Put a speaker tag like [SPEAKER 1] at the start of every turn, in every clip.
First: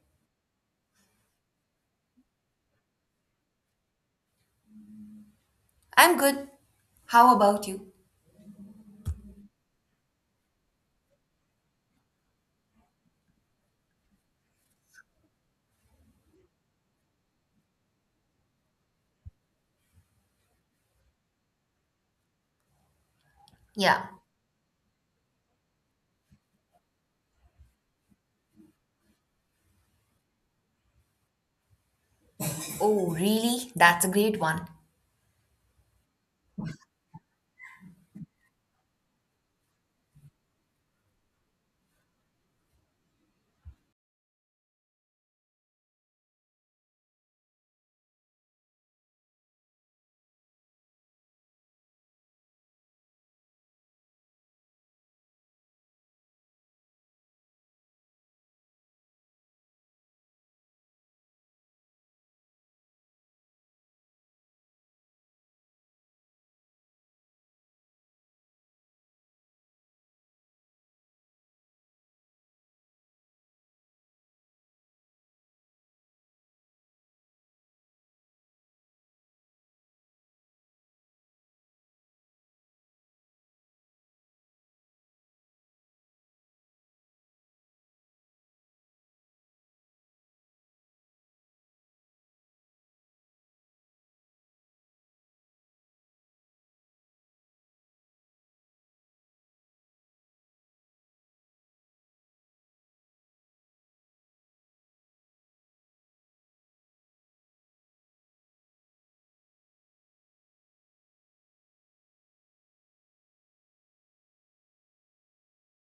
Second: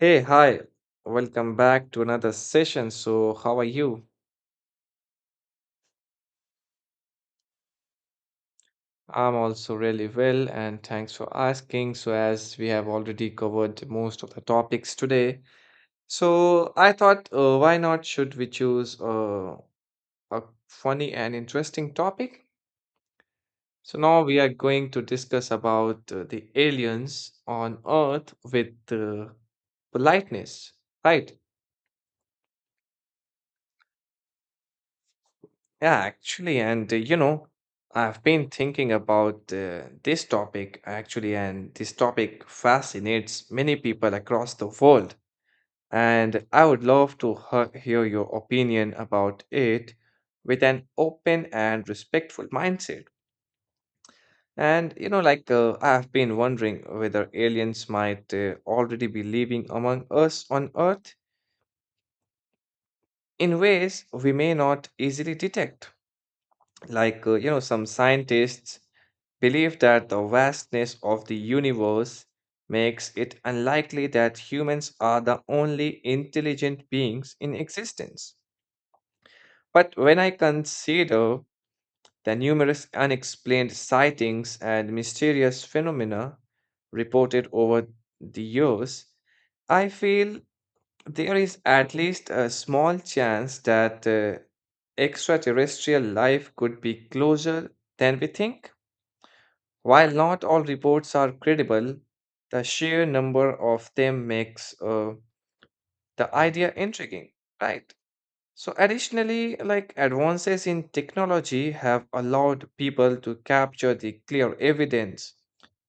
[SPEAKER 1] Hey, hi. Welcome back to another session. So, how are you?
[SPEAKER 2] I'm good. How about you?
[SPEAKER 1] I'm also really well, and thanks for asking. So, as we have already covered most of the topics today, so I thought, why not should we choose a funny and interesting topic? So,
[SPEAKER 2] Yeah.
[SPEAKER 1] now we are going to discuss about the aliens on Earth with politeness, right?
[SPEAKER 2] Oh, really? That's a great one.
[SPEAKER 1] Yeah, actually, and you know, I've been thinking about this topic actually, and this topic fascinates many people across the world. And I would love to hear your opinion about it with an open and respectful mindset. And you know, I've been wondering whether aliens might already be living among us on Earth in ways we may not easily detect. Some scientists believe that the vastness of the universe makes it unlikely that humans are the only intelligent beings in existence. But when I consider the numerous unexplained sightings and mysterious phenomena reported over the years, I feel there is at least a small chance that extraterrestrial life could be closer than we think. While not all reports are credible, the sheer number of them makes the idea intriguing, right? So, additionally, like advances in technology have allowed people to capture the clear evidence,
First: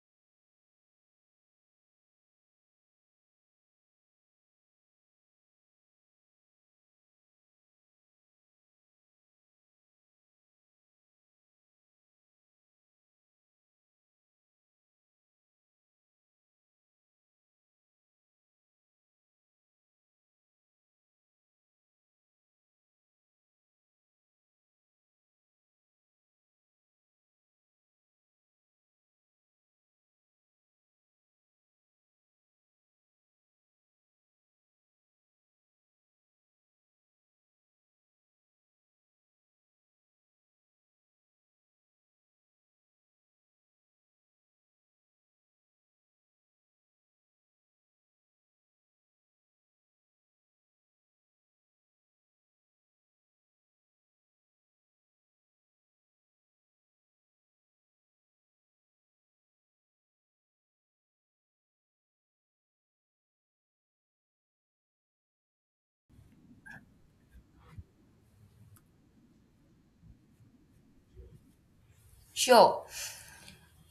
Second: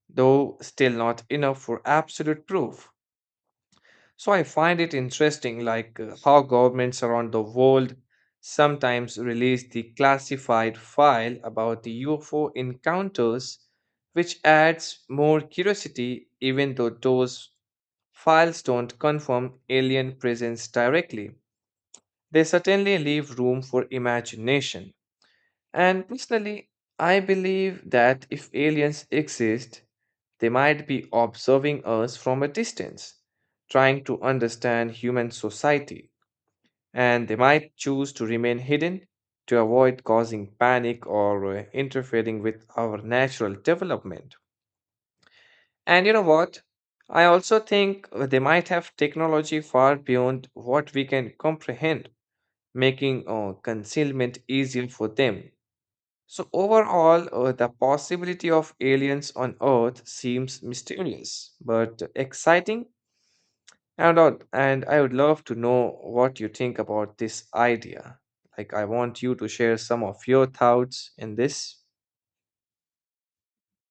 [SPEAKER 1] though still not enough for absolute proof. So I find it interesting, how governments around the world sometimes release the classified file about the UFO encounters, which adds more curiosity, even though those files don't confirm alien presence directly. They certainly leave room for imagination. And personally, I believe that if aliens exist, they might be observing us from a distance, trying to understand human society, and they might choose to remain hidden to avoid causing panic or interfering with our natural development. And you know what? I also think they might have technology far beyond what we can comprehend, making concealment easier for them. So, overall, the possibility of aliens on Earth seems mysterious but exciting. And I would love to know what you think about this idea. Like, I want you to share some of your thoughts in this.
[SPEAKER 2] Sure.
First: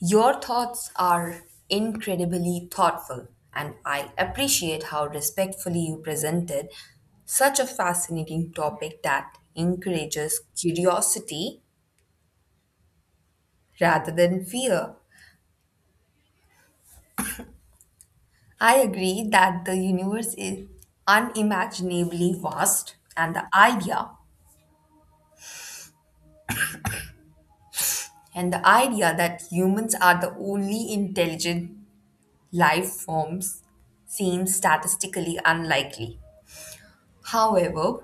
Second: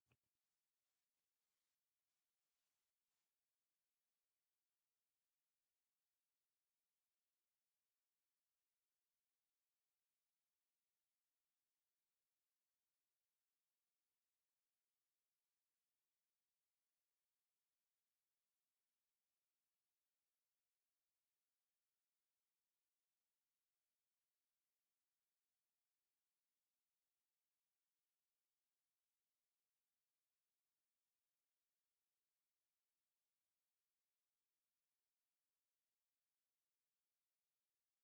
[SPEAKER 2] Your thoughts are incredibly thoughtful, and I appreciate how respectfully you presented such a fascinating topic that encourages curiosity rather than fear. I agree that the universe is unimaginably vast, and the idea that humans are the only intelligent life forms seem statistically unlikely. However,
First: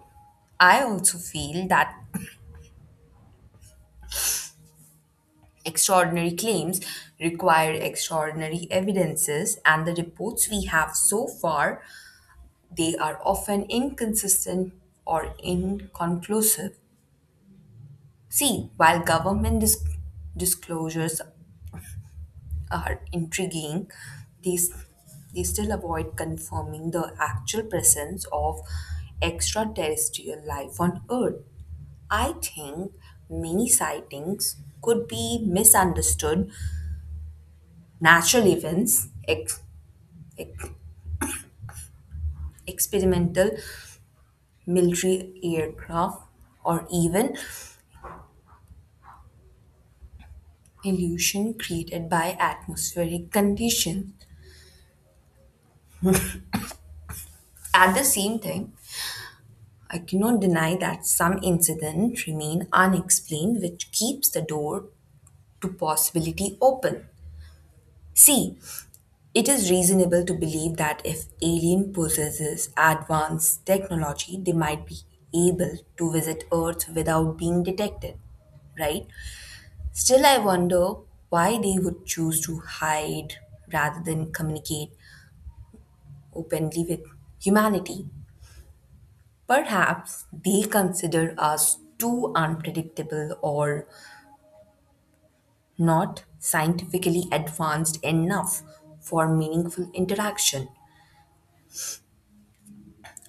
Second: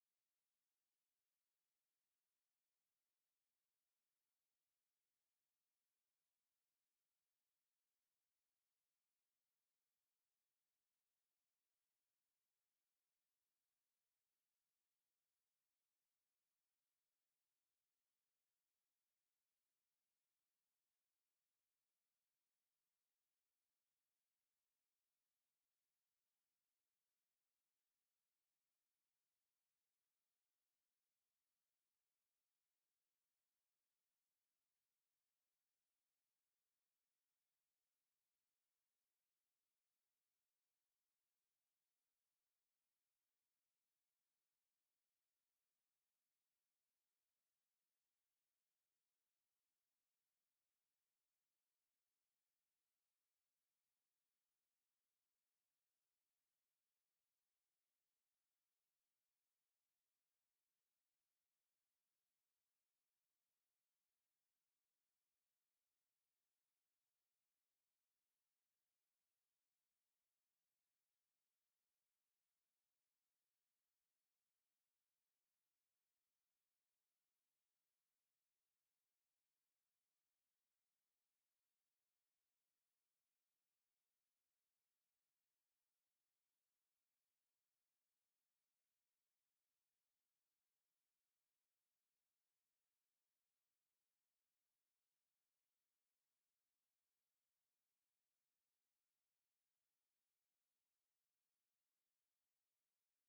[SPEAKER 2] I also feel that extraordinary claims require extraordinary evidences and the reports we have so far they are often inconsistent or inconclusive. See, while disclosures are intriguing, these they still avoid confirming the actual presence of extraterrestrial life on Earth. I think many sightings could be misunderstood natural events, ex- experimental military aircraft, or even illusion created by atmospheric conditions. At the same time, I cannot deny that some incidents remain unexplained, which keeps the door to possibility open. See, it is reasonable to believe that if alien possesses advanced technology, they might be able to visit Earth without being detected, right? Still, I wonder why they would choose to hide rather than communicate openly with humanity. Perhaps they consider us too unpredictable or not scientifically advanced enough for meaningful interaction.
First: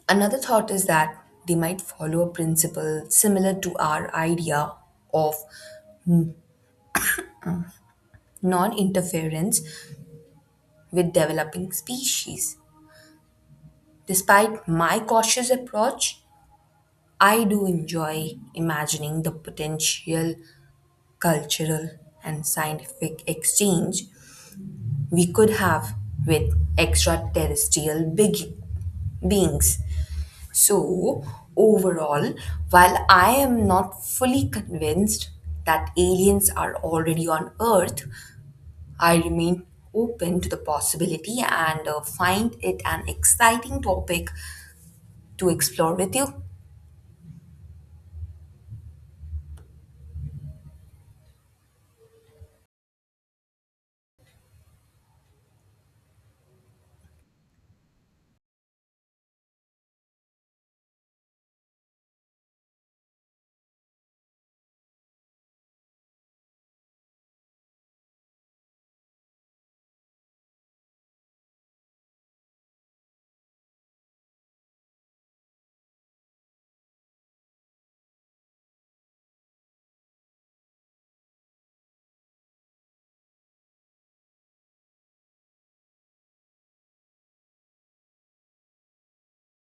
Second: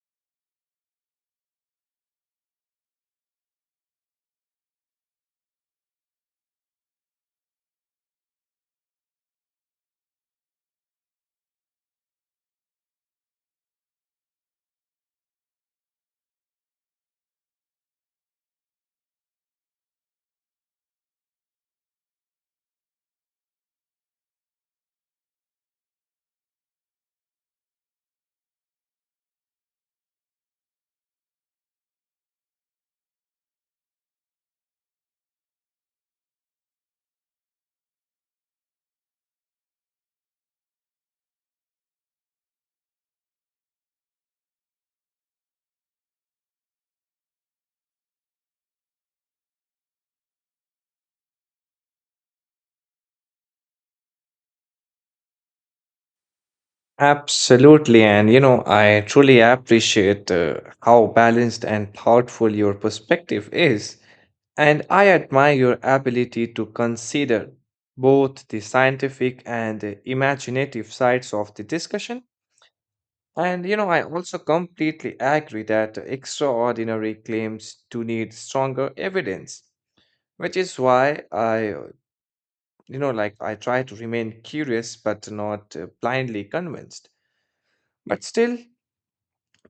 [SPEAKER 2] Another thought is that they might follow a principle similar to our idea of non interference with developing species. Despite my cautious approach, I do enjoy imagining the potential cultural and scientific exchange we could have with extraterrestrial big beings. So, overall, while I am not fully convinced that aliens are already on Earth, I remain open to the possibility and find it an exciting topic to explore with you.
[SPEAKER 1] Absolutely. And, you know, I truly appreciate how balanced and thoughtful your perspective is. And I admire your ability to consider both the scientific and the imaginative sides of the discussion. And, you know, I also completely agree that extraordinary claims do need stronger evidence. Which is why I I try to remain curious but not blindly convinced. But still,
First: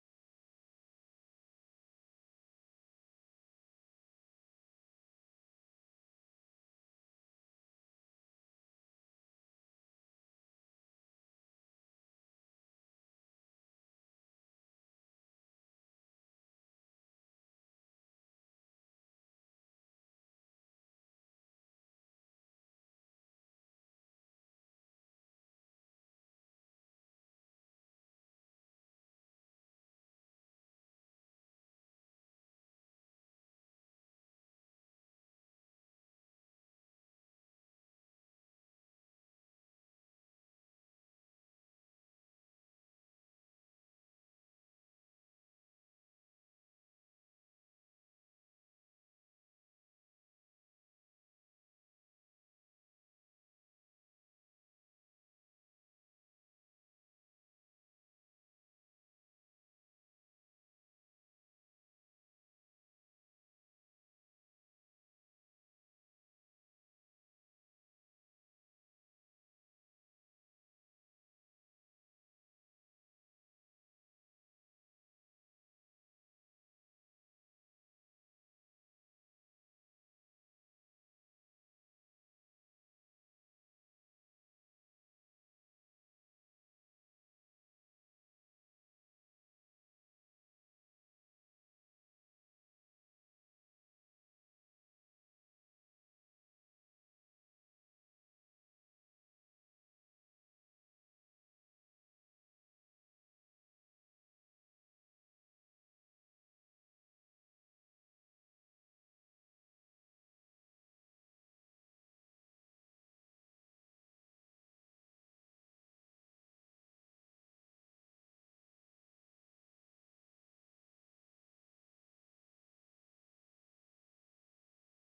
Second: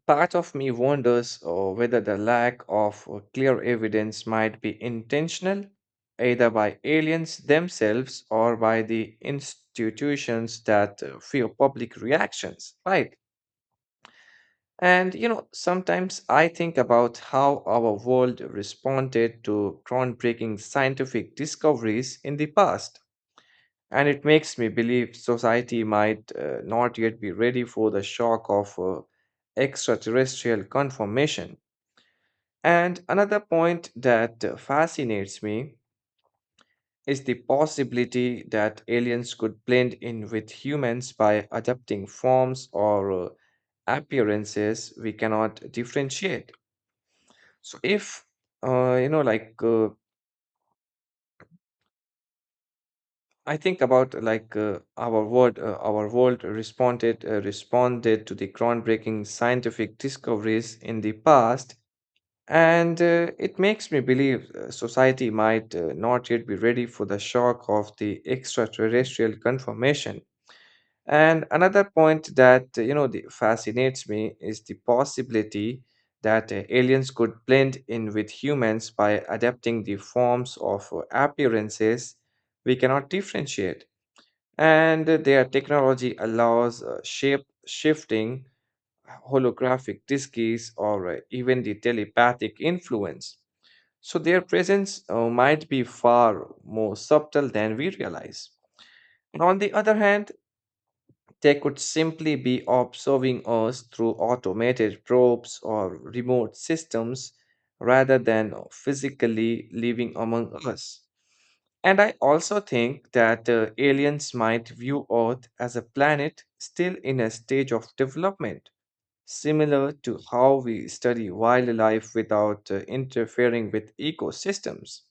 [SPEAKER 1] part of me wonders whether the lack of clear evidence might be intentional, either by aliens themselves or by the institutions that fear public reactions, right? And, you know, sometimes I think about how our world responded to groundbreaking scientific discoveries in the past. And it makes me believe society might not yet be ready for the shock of extraterrestrial confirmation. And another point that fascinates me is the possibility that aliens could blend in with humans by adapting forms or appearances we cannot differentiate. So, if, you know, like I think about like our world responded responded to the groundbreaking scientific discoveries in the past, and it makes me believe society might not yet be ready for the shock of the extraterrestrial confirmation. And another point that fascinates me is the possibility that aliens could blend in with humans by adapting the forms of appearances we cannot differentiate, and their technology allows shape shifting, holographic diskeys, or even the telepathic influence, so their presence might be far more subtle than we realize. And on the other hand, they could simply be observing us through automated probes or remote systems rather than physically living among us. And I also think that aliens might view Earth as a planet still in a stage of development, similar to how we study wildlife without interfering with ecosystems.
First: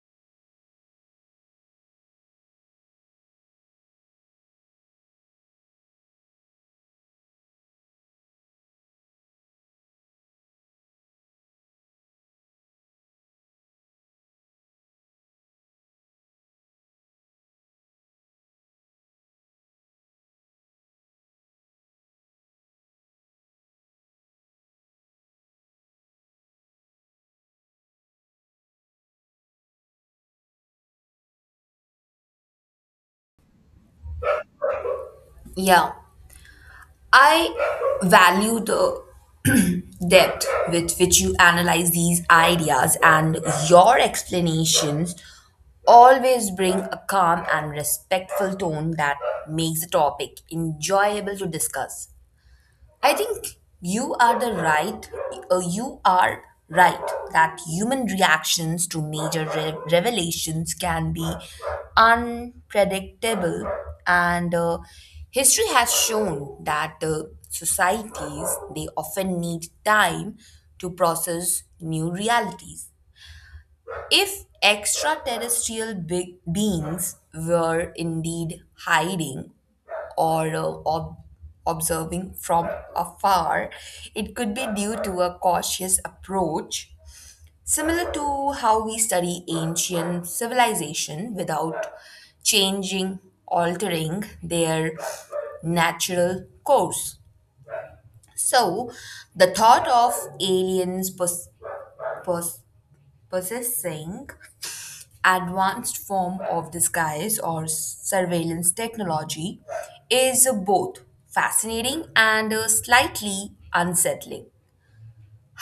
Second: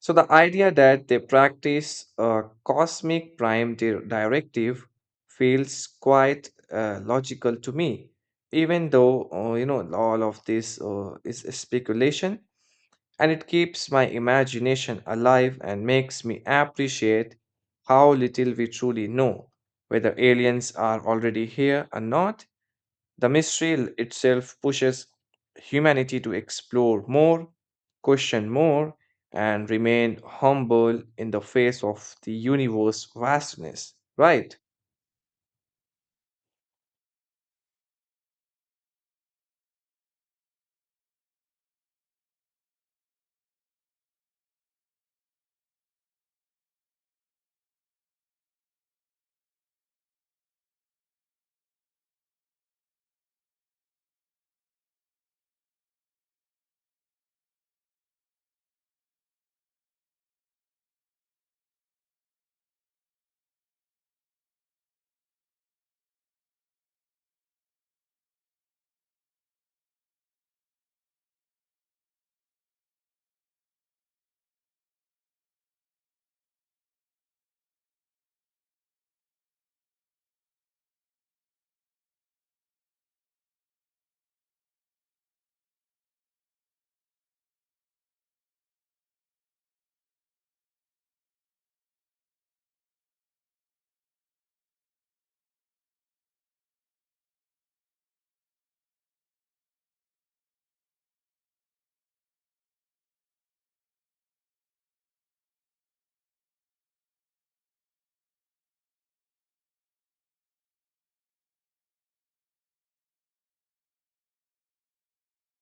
[SPEAKER 1] So, the idea that they practice a cosmic prime directive feels quite logical to me, even though, you know, all of this is speculation, and it keeps my imagination alive and makes me appreciate how little we truly know, whether aliens are already here or not. The mystery itself pushes humanity to explore more, question more, and remain humble in the face of the universe's vastness, right?
[SPEAKER 2] Yeah, I value the depth with which you analyze these ideas, and your explanations always bring a calm and respectful tone that makes the topic enjoyable to discuss. I think you are the right. You are right that human reactions to revelations can be unpredictable, and history has shown that societies they often need time to process new realities. If extraterrestrial big beings were indeed hiding or observing from afar, it could be due to a cautious approach, similar to how we study ancient civilization without changing, altering their natural course. So, the thought of aliens pos- possessing advanced form of disguise or surveillance technology is both fascinating and slightly unsettling.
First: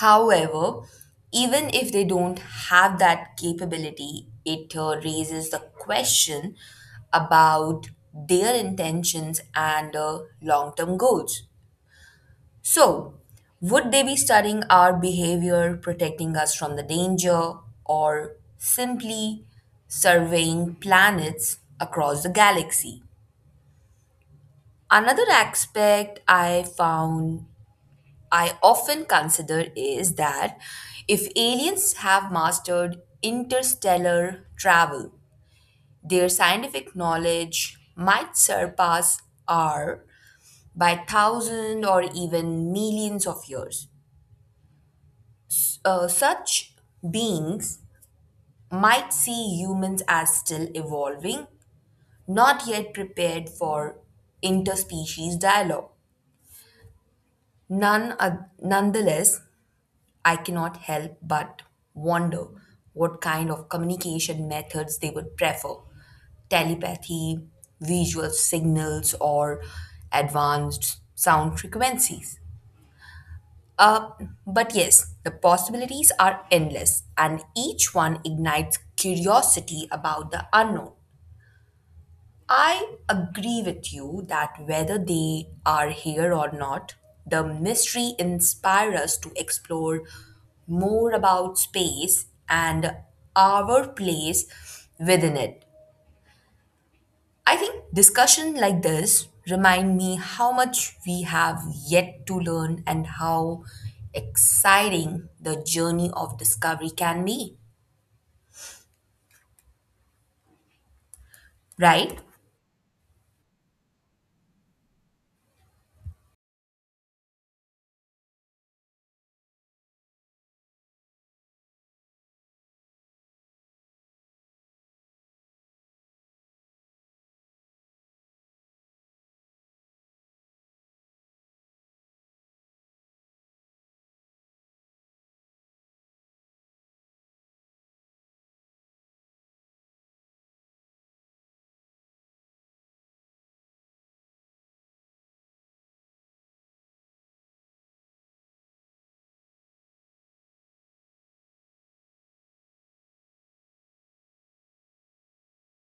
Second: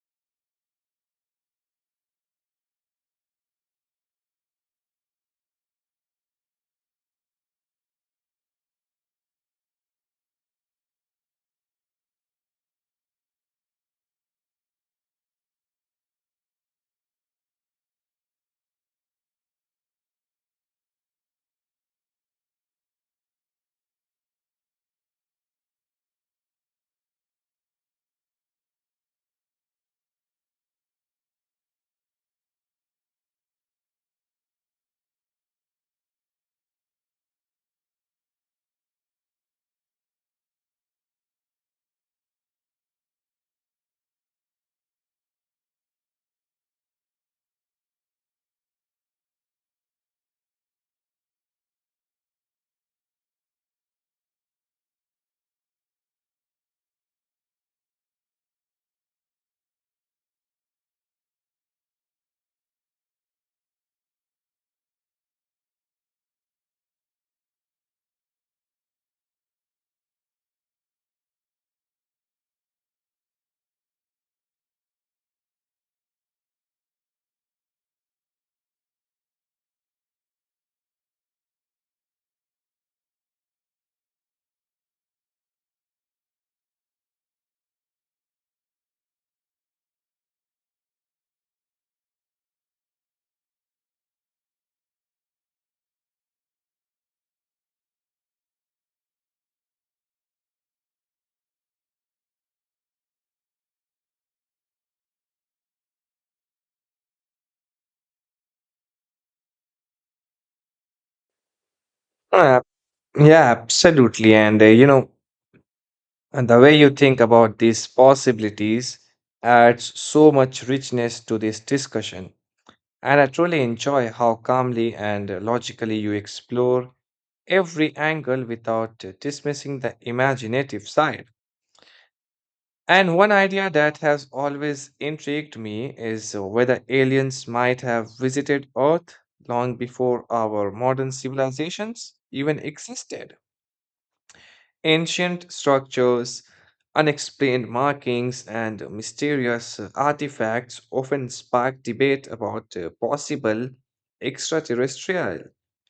[SPEAKER 2] However, even if they don't have that capability, it raises the question about their intentions and long term goals. So, would they be studying our behavior, protecting us from the danger, or simply surveying planets across the galaxy? Another aspect I often consider is that if aliens have mastered interstellar travel, their scientific knowledge might surpass our by thousands or even millions of years. Such beings might see humans as still evolving, not yet prepared for interspecies dialogue. None, nonetheless, I cannot help but wonder what kind of communication methods they would prefer: telepathy, visual signals, or advanced sound frequencies. Uh, but yes, the possibilities are endless, and each one ignites curiosity about the unknown. I agree with you that whether they are here or not, the mystery inspires us to explore more about space and our place within it. I think discussion like this remind me how much we have yet to learn and how exciting the journey of discovery can be, right?
[SPEAKER 1] Uh, yeah, absolutely. And the way you think about these possibilities adds so much richness to this discussion. And I truly enjoy how calmly and logically you explore every angle without dismissing the imaginative side. And one idea that has always intrigued me is whether aliens might have visited Earth long before our modern civilizations even existed. Ancient structures, unexplained markings, and mysterious artifacts often spark debate about possible extraterrestrial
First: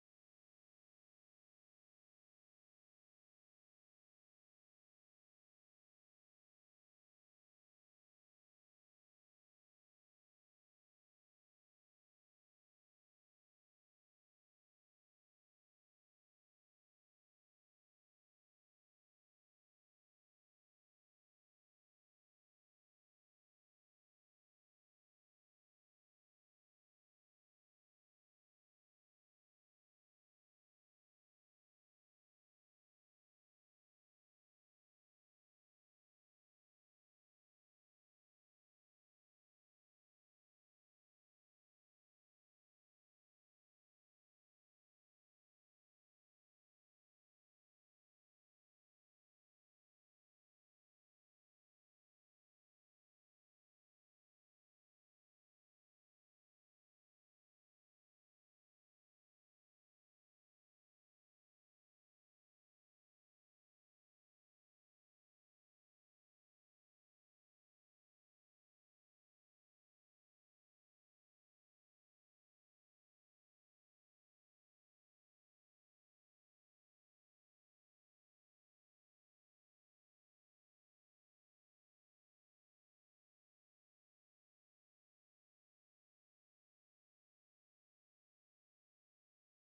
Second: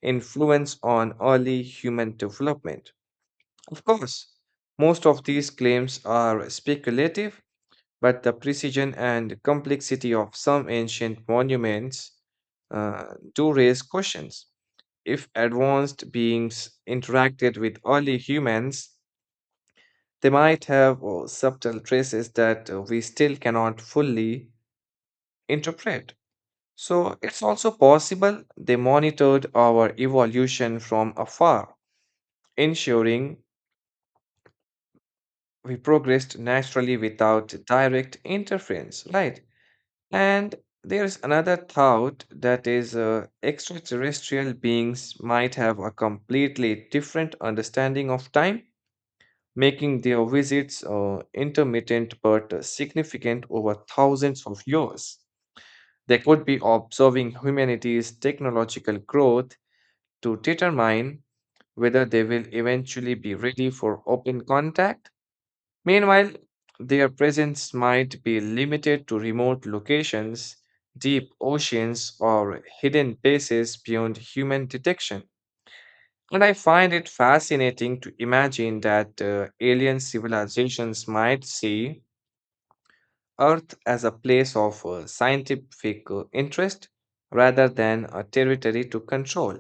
[SPEAKER 1] influence on early human development. Of course, most of these claims are speculative, but the precision and complexity of some ancient monuments uh, do raise questions. If advanced beings interacted with early humans, they might have subtle traces that we still cannot fully interpret. So it's also possible they monitored our evolution from afar, ensuring we progressed naturally without direct interference, right? And there's another thought that is extraterrestrial beings might have a completely different understanding of time, making their visits intermittent but significant over thousands of years. They could be observing humanity's technological growth to determine whether they will eventually be ready for open contact. Meanwhile, their presence might be limited to remote locations, deep oceans, or hidden bases beyond human detection. And I find it fascinating to imagine that alien civilizations might see Earth as a place of scientific interest rather than a territory to control.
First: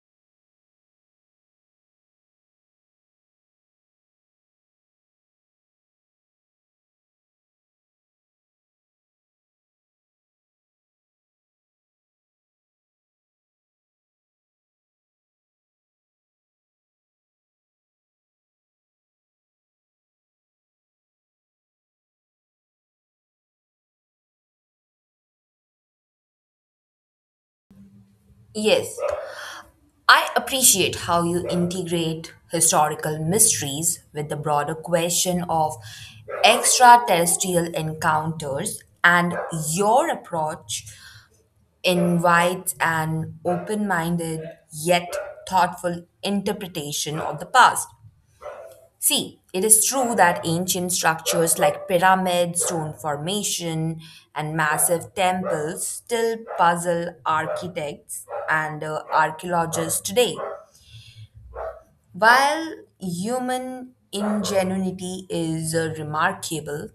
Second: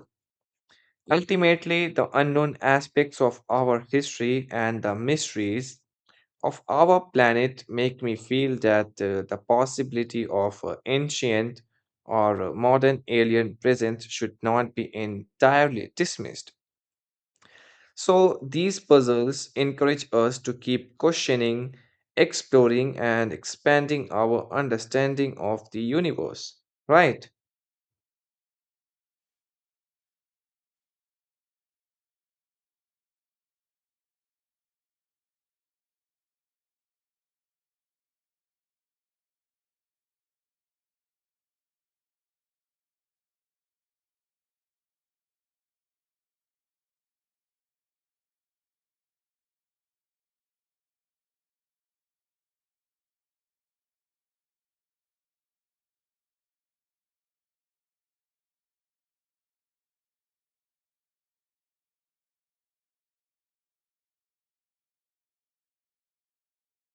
[SPEAKER 1] Ultimately, the unknown aspects of our history and the mysteries of our planet make me feel that the possibility of ancient or modern alien presence should not be entirely dismissed. So, these puzzles encourage us to keep questioning, exploring, and expanding our understanding of the universe, right?
[SPEAKER 2] Yes. I appreciate how you integrate historical mysteries with the broader question of extraterrestrial encounters, and your approach invites an open-minded yet thoughtful interpretation of the past. See, it is true that ancient structures like pyramids, stone formation, and massive temples still puzzle architects and archaeologists today. While human ingenuity is remarkable,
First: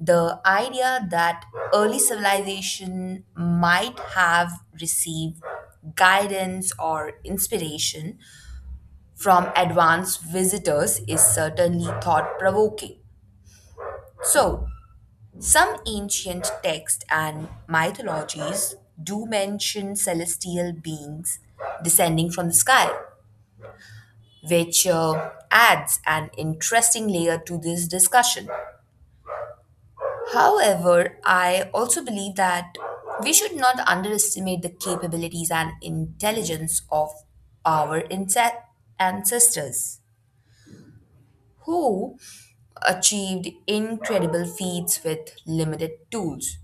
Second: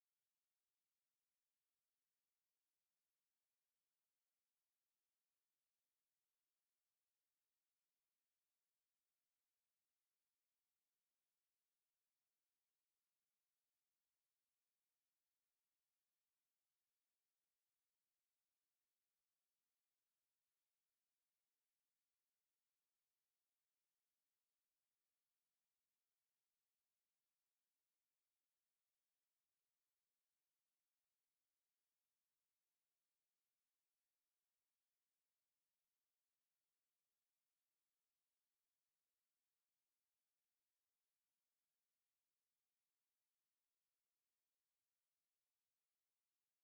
[SPEAKER 2] the idea that early civilization might have received guidance or inspiration from advanced visitors is certainly thought provoking. So, some ancient texts and mythologies do mention celestial beings descending from the sky, which adds an interesting layer to this discussion. However, I also believe that we should not underestimate the capabilities and intelligence of our ancestors who achieved incredible feats with limited tools.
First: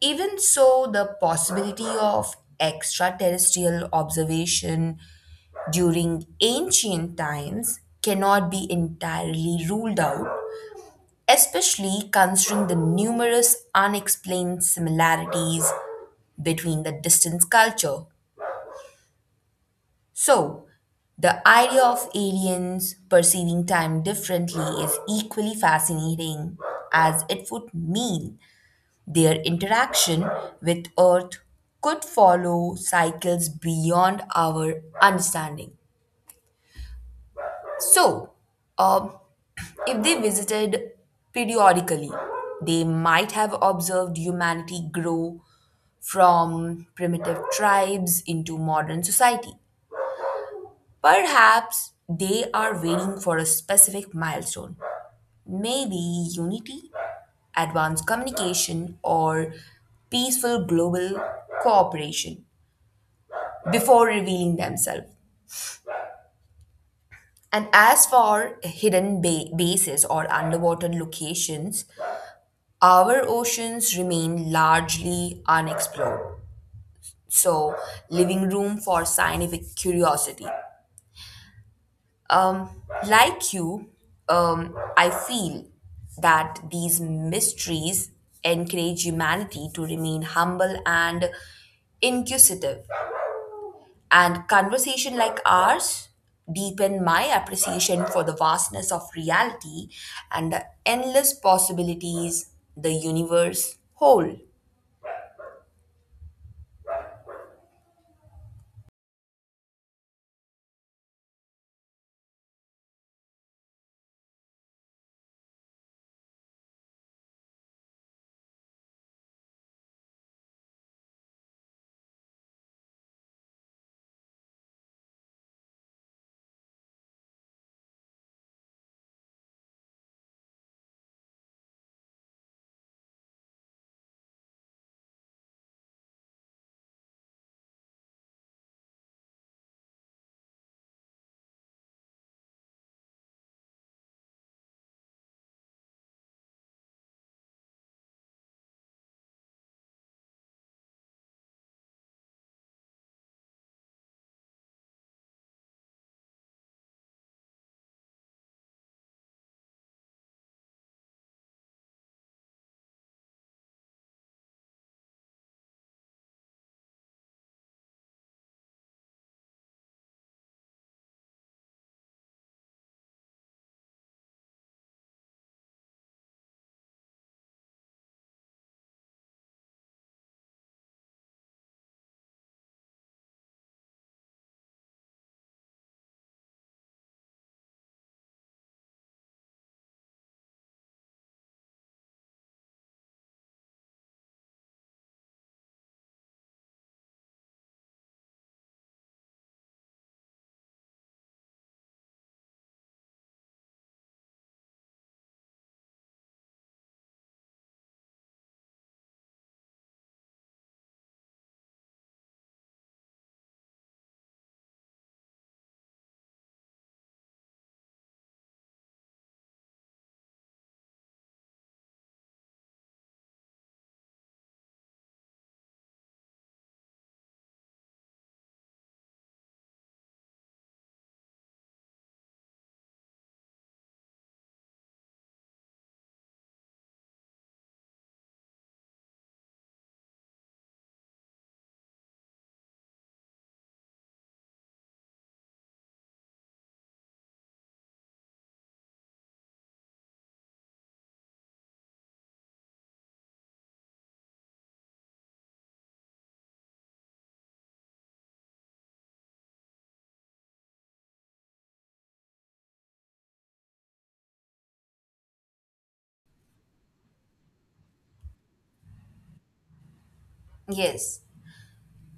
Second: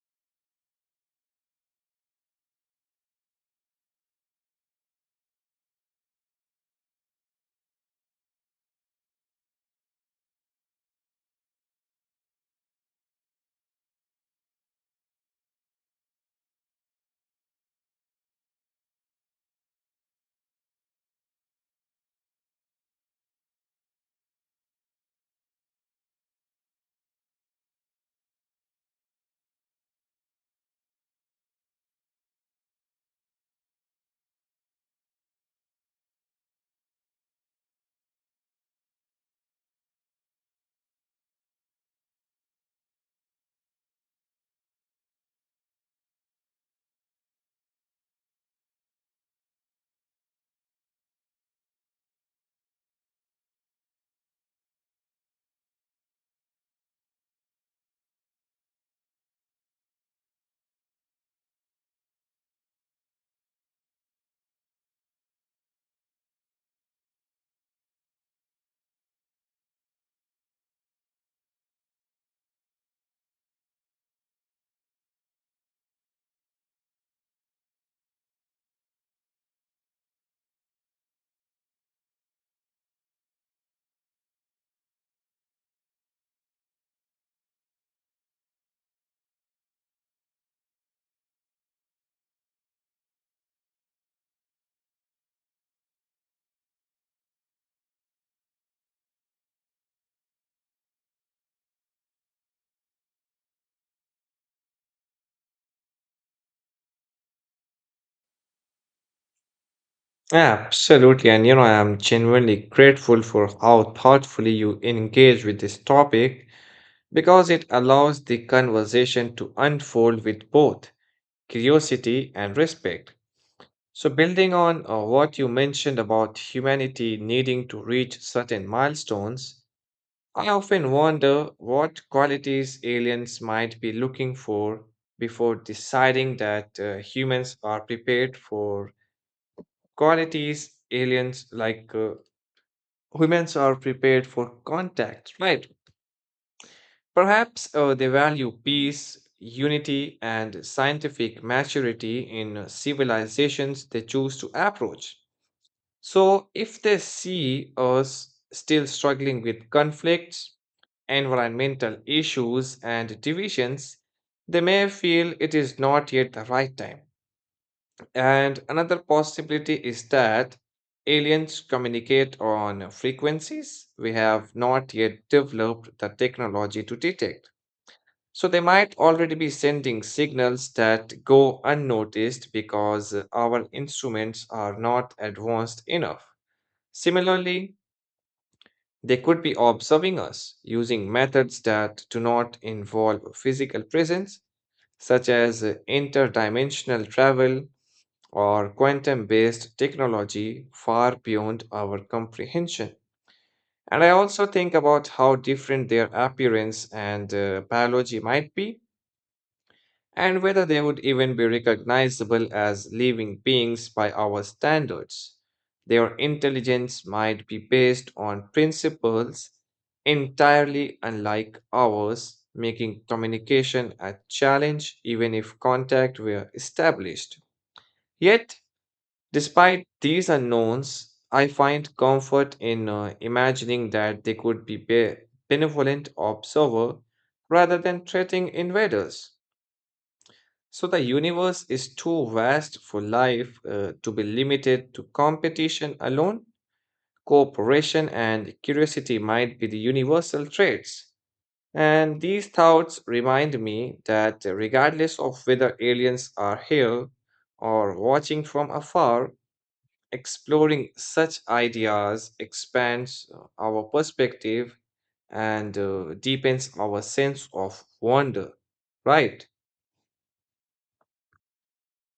[SPEAKER 2] Even so, the possibility of extraterrestrial observation during ancient times cannot be entirely ruled out, especially considering the numerous unexplained similarities between the distant culture. So, the idea of aliens perceiving time differently is equally fascinating, as it would mean their interaction with Earth could follow cycles beyond our understanding. So, um, if they visited periodically, they might have observed humanity grow from primitive tribes into modern society. Perhaps they are waiting for a specific milestone, maybe unity, advanced communication, or peaceful global cooperation, before revealing themselves. And as for bases or underwater locations, our oceans remain largely unexplored, so leaving room for scientific curiosity. Um, like you, I feel that these mysteries encourage humanity to remain humble and inquisitive. And conversation like ours deepen my appreciation for the vastness of reality and the endless possibilities the universe hold.
[SPEAKER 1] Absolutely. And you know, I'm genuinely grateful for how thoughtfully you engage with this topic because it allows the conversation to unfold with both curiosity and respect. So, building on what you mentioned about humanity needing to reach certain milestones, I often wonder what qualities aliens might be looking for before deciding that humans are prepared for qualities aliens like humans are prepared for contact, right? Perhaps they value peace, unity, and scientific maturity in civilizations they choose to approach. So, if they see us still struggling with conflicts, environmental issues, and divisions, they may feel it is not yet the right time. And another possibility is that aliens communicate on frequencies we have not yet developed the technology to detect. So, they might already be sending signals that go unnoticed because our instruments are not advanced enough. Similarly, they could be observing us using methods that do not involve physical presence, such as interdimensional travel or quantum based technology far beyond our comprehension. And I also think about how different their appearance and biology might be, and whether they would even be recognizable as living beings by our standards. Their intelligence might be based on principles entirely unlike ours, making communication a challenge even if contact were established. Yet, despite these unknowns, I find comfort in imagining that they could be benevolent observer rather than threatening invaders. So the universe is too vast for life to be limited to competition alone. Cooperation and curiosity might be the universal traits. And these thoughts remind me that regardless of whether aliens are here or watching from afar, exploring such ideas expands our perspective and deepens our sense of wonder, right?
[SPEAKER 2] Yes,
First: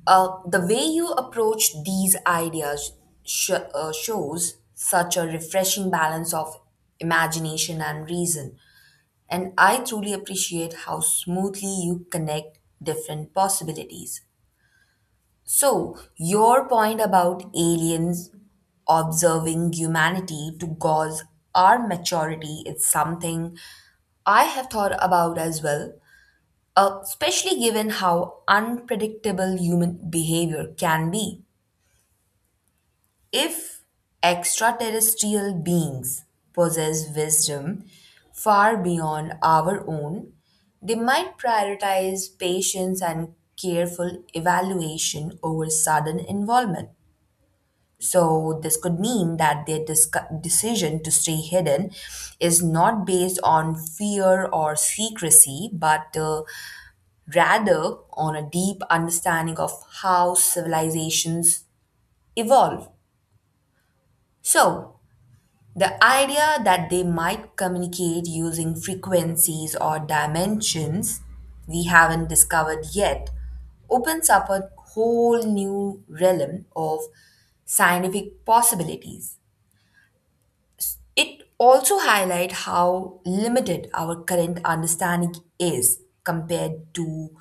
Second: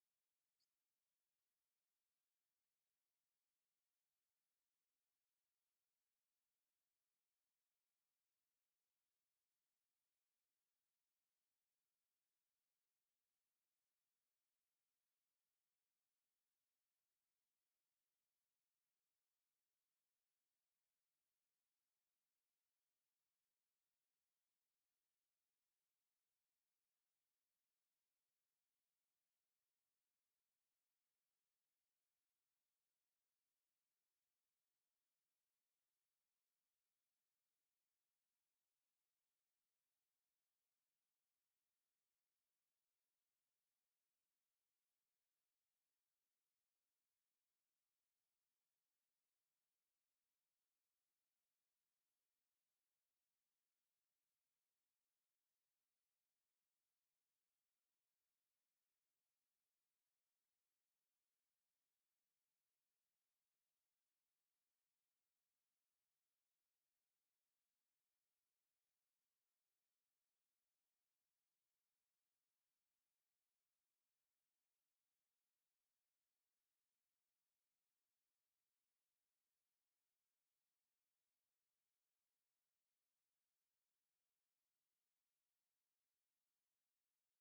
[SPEAKER 2] the way you approach these ideas shows such a refreshing balance of imagination and reason. And I truly appreciate how smoothly you connect different possibilities. So, your point about aliens observing humanity to gauge our maturity is something I have thought about as well, especially given how unpredictable human behavior can be. If extraterrestrial beings possess wisdom far beyond our own, they might prioritize patience and careful evaluation over sudden involvement. So, this could mean that their decision to stay hidden is not based on fear or secrecy, but rather on a deep understanding of how civilizations evolve. So, the idea that they might communicate using frequencies or dimensions we haven't discovered yet opens up a whole new realm of scientific possibilities. It also highlights how limited our current understanding is compared to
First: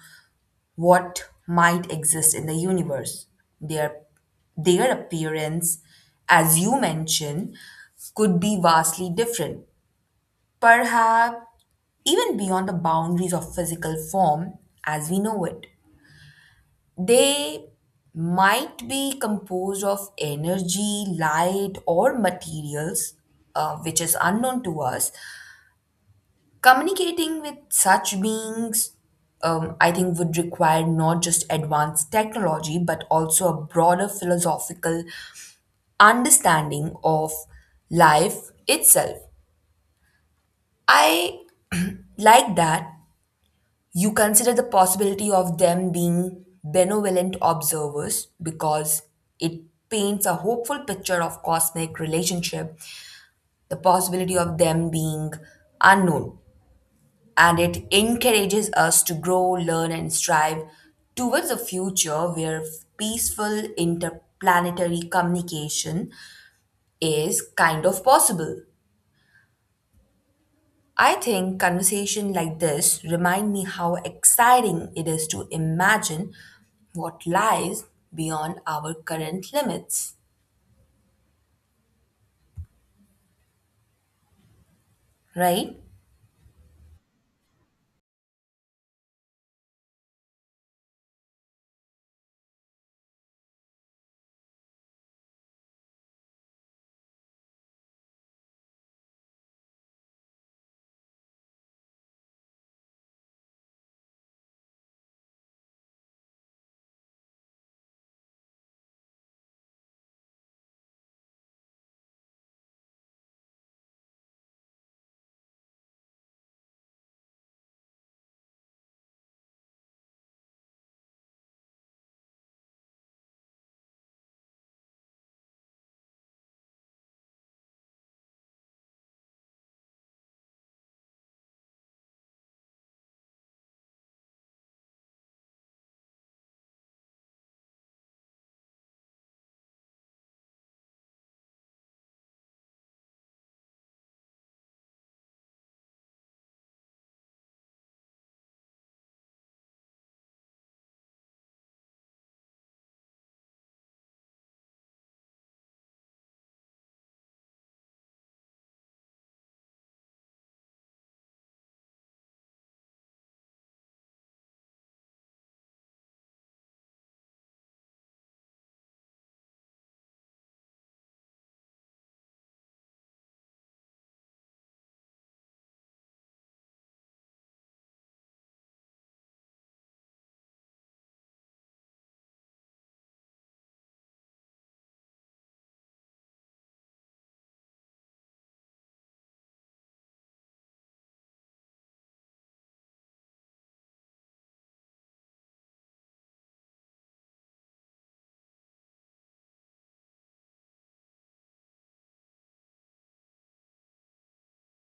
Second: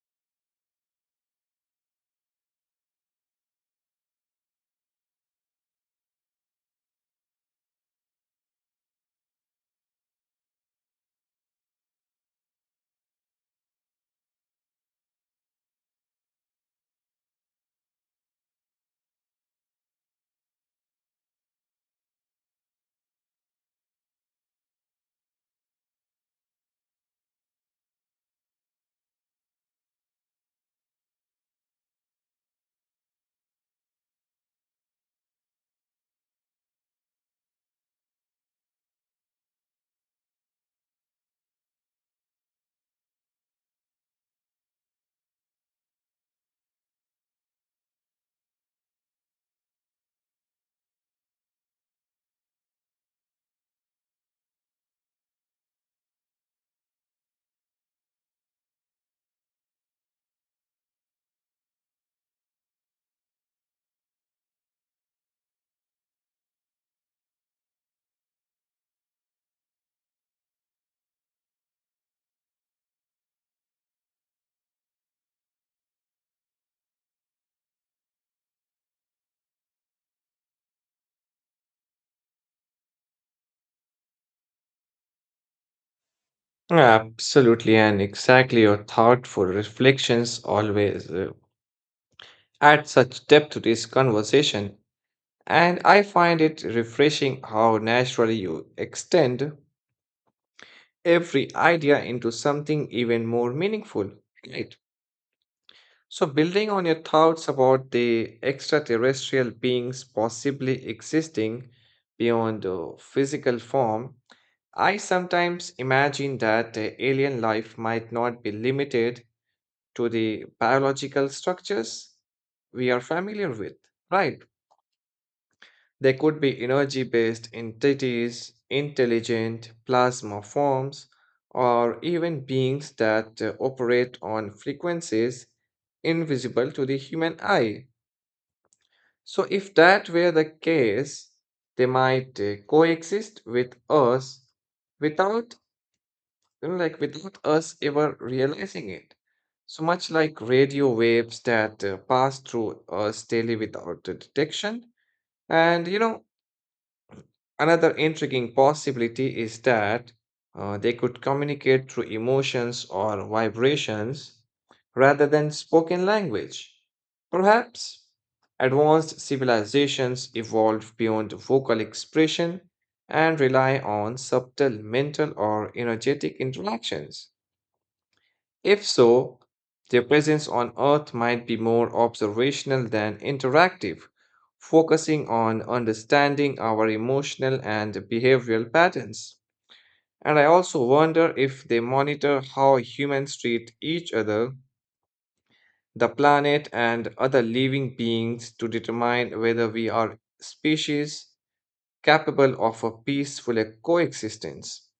[SPEAKER 2] what might exist in the universe. Their, their appearance, as you mentioned, could be vastly different, perhaps even beyond the boundaries of physical form as we know it. They might be composed of energy, light, or materials which is unknown to us. Communicating with such beings, I think, would require not just advanced technology, but also a broader philosophical understanding of life itself. I like that you consider the possibility of them being benevolent observers because it paints a hopeful picture of cosmic relationship, the possibility of them being unknown, and it encourages us to grow, learn, and strive towards a future where peaceful interplanetary communication is kind of possible. I think conversation like this remind me how exciting it is to imagine what lies beyond our current limits, right?
[SPEAKER 1] Absolutely, and exactly your thoughtful reflections always add such depth to this conversation. And I find it refreshing how naturally you extend every idea into something even more meaningful. Right. So, building on your thoughts about the extraterrestrial beings possibly existing beyond the physical form, I sometimes imagine that alien life might not be limited to the biological structures we are familiar with, right? They could be energy based entities, intelligent plasma forms, or even beings that operate on frequencies invisible to the human eye. So, if that were the case, they might coexist with us without without us ever realizing it. So much like radio waves that pass through us daily without the detection. And you know, another intriguing possibility is that they could communicate through emotions or vibrations rather than spoken language. Perhaps advanced civilizations evolved beyond vocal expression and rely on subtle mental or energetic interactions. If so, their presence on Earth might be more observational than interactive, focusing on understanding our emotional and behavioral patterns. And I also wonder if they monitor how humans treat each other, the planet, and other living beings to determine whether we are species capable of a peaceful coexistence.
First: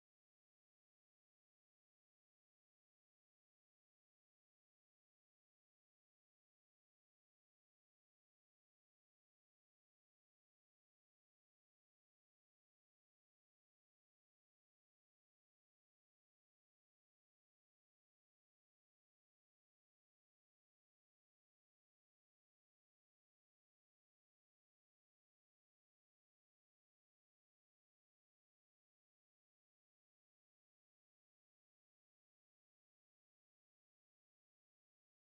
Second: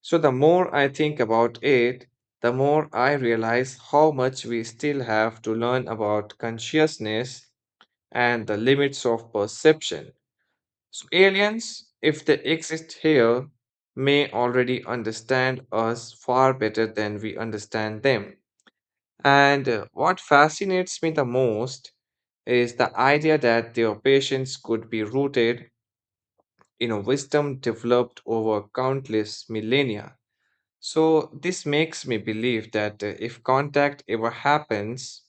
[SPEAKER 1] So, the more I think about it, the more I realize how much we still have to learn about consciousness and the limits of perception. So, aliens, if they exist here, may already understand us far better than we understand them. And what fascinates me the most is the idea that their patience could be rooted you know, wisdom developed over countless millennia. So, this makes me believe that if contact ever happens,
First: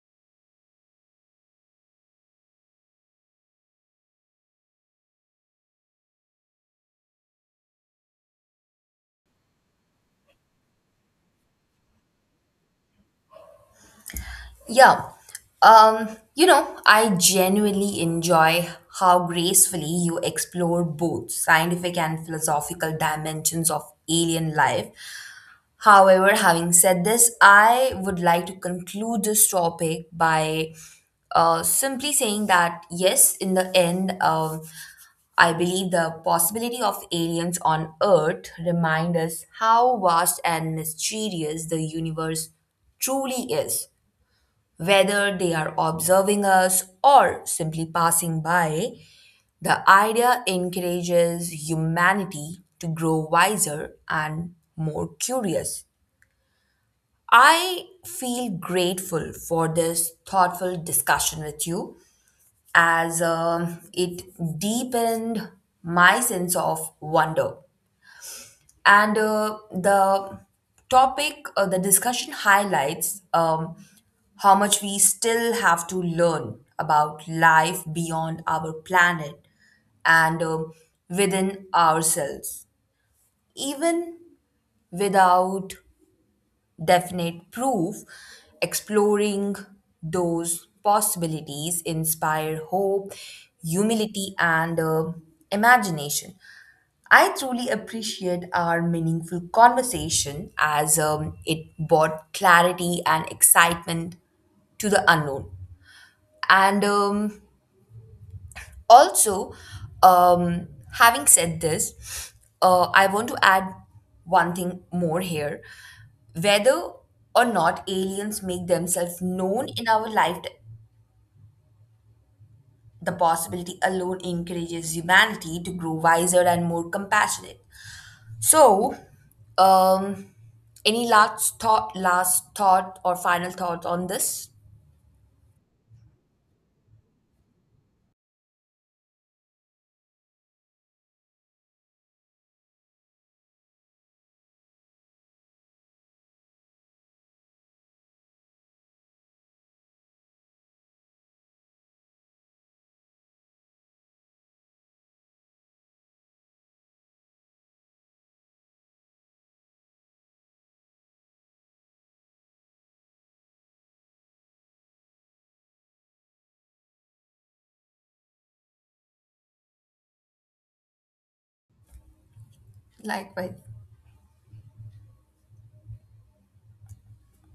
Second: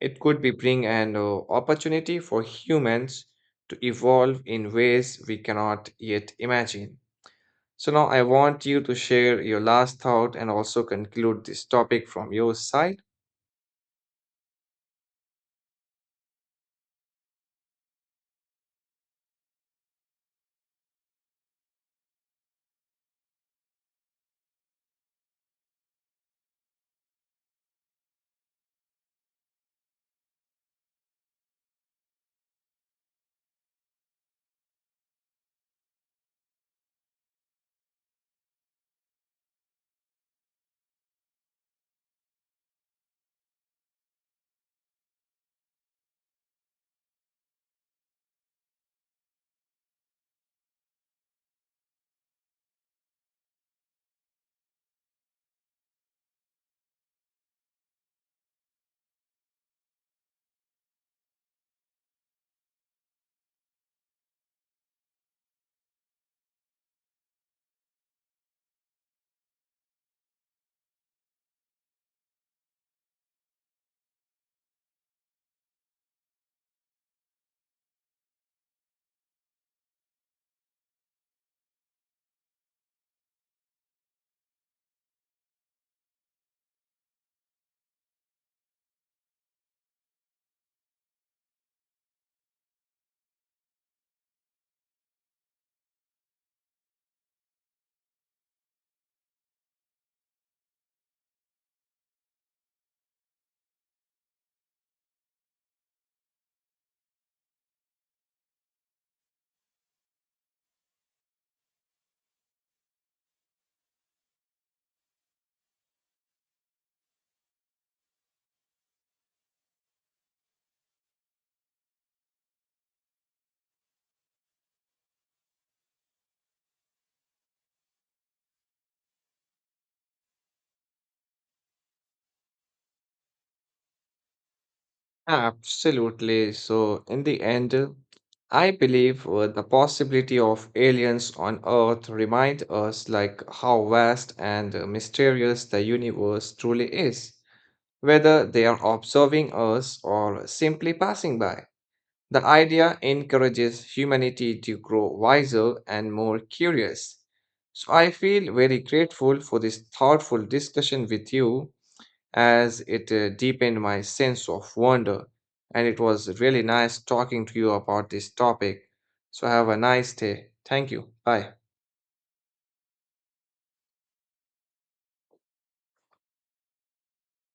[SPEAKER 1] it could be bring an opportunity for humans to evolve in ways we cannot yet imagine. So now I want you to share your last thought and also conclude this topic from your side.
[SPEAKER 2] Yeah. Um, I genuinely enjoy how gracefully you explore both scientific and philosophical dimensions of alien life. However, having said this, I would like to conclude this topic by simply saying that yes, in the end, I believe the possibility of aliens on Earth remind us how vast and mysterious the universe truly is. Whether they are observing us or simply passing by, the idea encourages humanity to grow wiser and more curious. I feel grateful for this thoughtful discussion with you, as it deepened my sense of wonder. And the discussion highlights how much we still have to learn about life beyond our planet and within ourselves. Even without definite proof, exploring those possibilities inspire hope, humility, and imagination. I truly appreciate our meaningful conversation, as it brought clarity and excitement to the unknown. And also, um, having said this, I want to add one thing more here. Whether or not aliens make themselves known in our life, the possibility alone encourages humanity to grow wiser and more compassionate. So, um, any last thought, or final thoughts on this?
[SPEAKER 1] Absolutely. So, in the end, I believe the possibility of aliens on Earth remind us like how vast and mysterious the universe truly is, whether they are observing us or simply passing by. The idea encourages humanity to grow wiser and more curious. So I feel very grateful for this thoughtful discussion with you, as it deepened my sense of wonder. And it was really nice talking to you about this topic. So have a nice day. Thank you. Bye.
[SPEAKER 2] Likewise.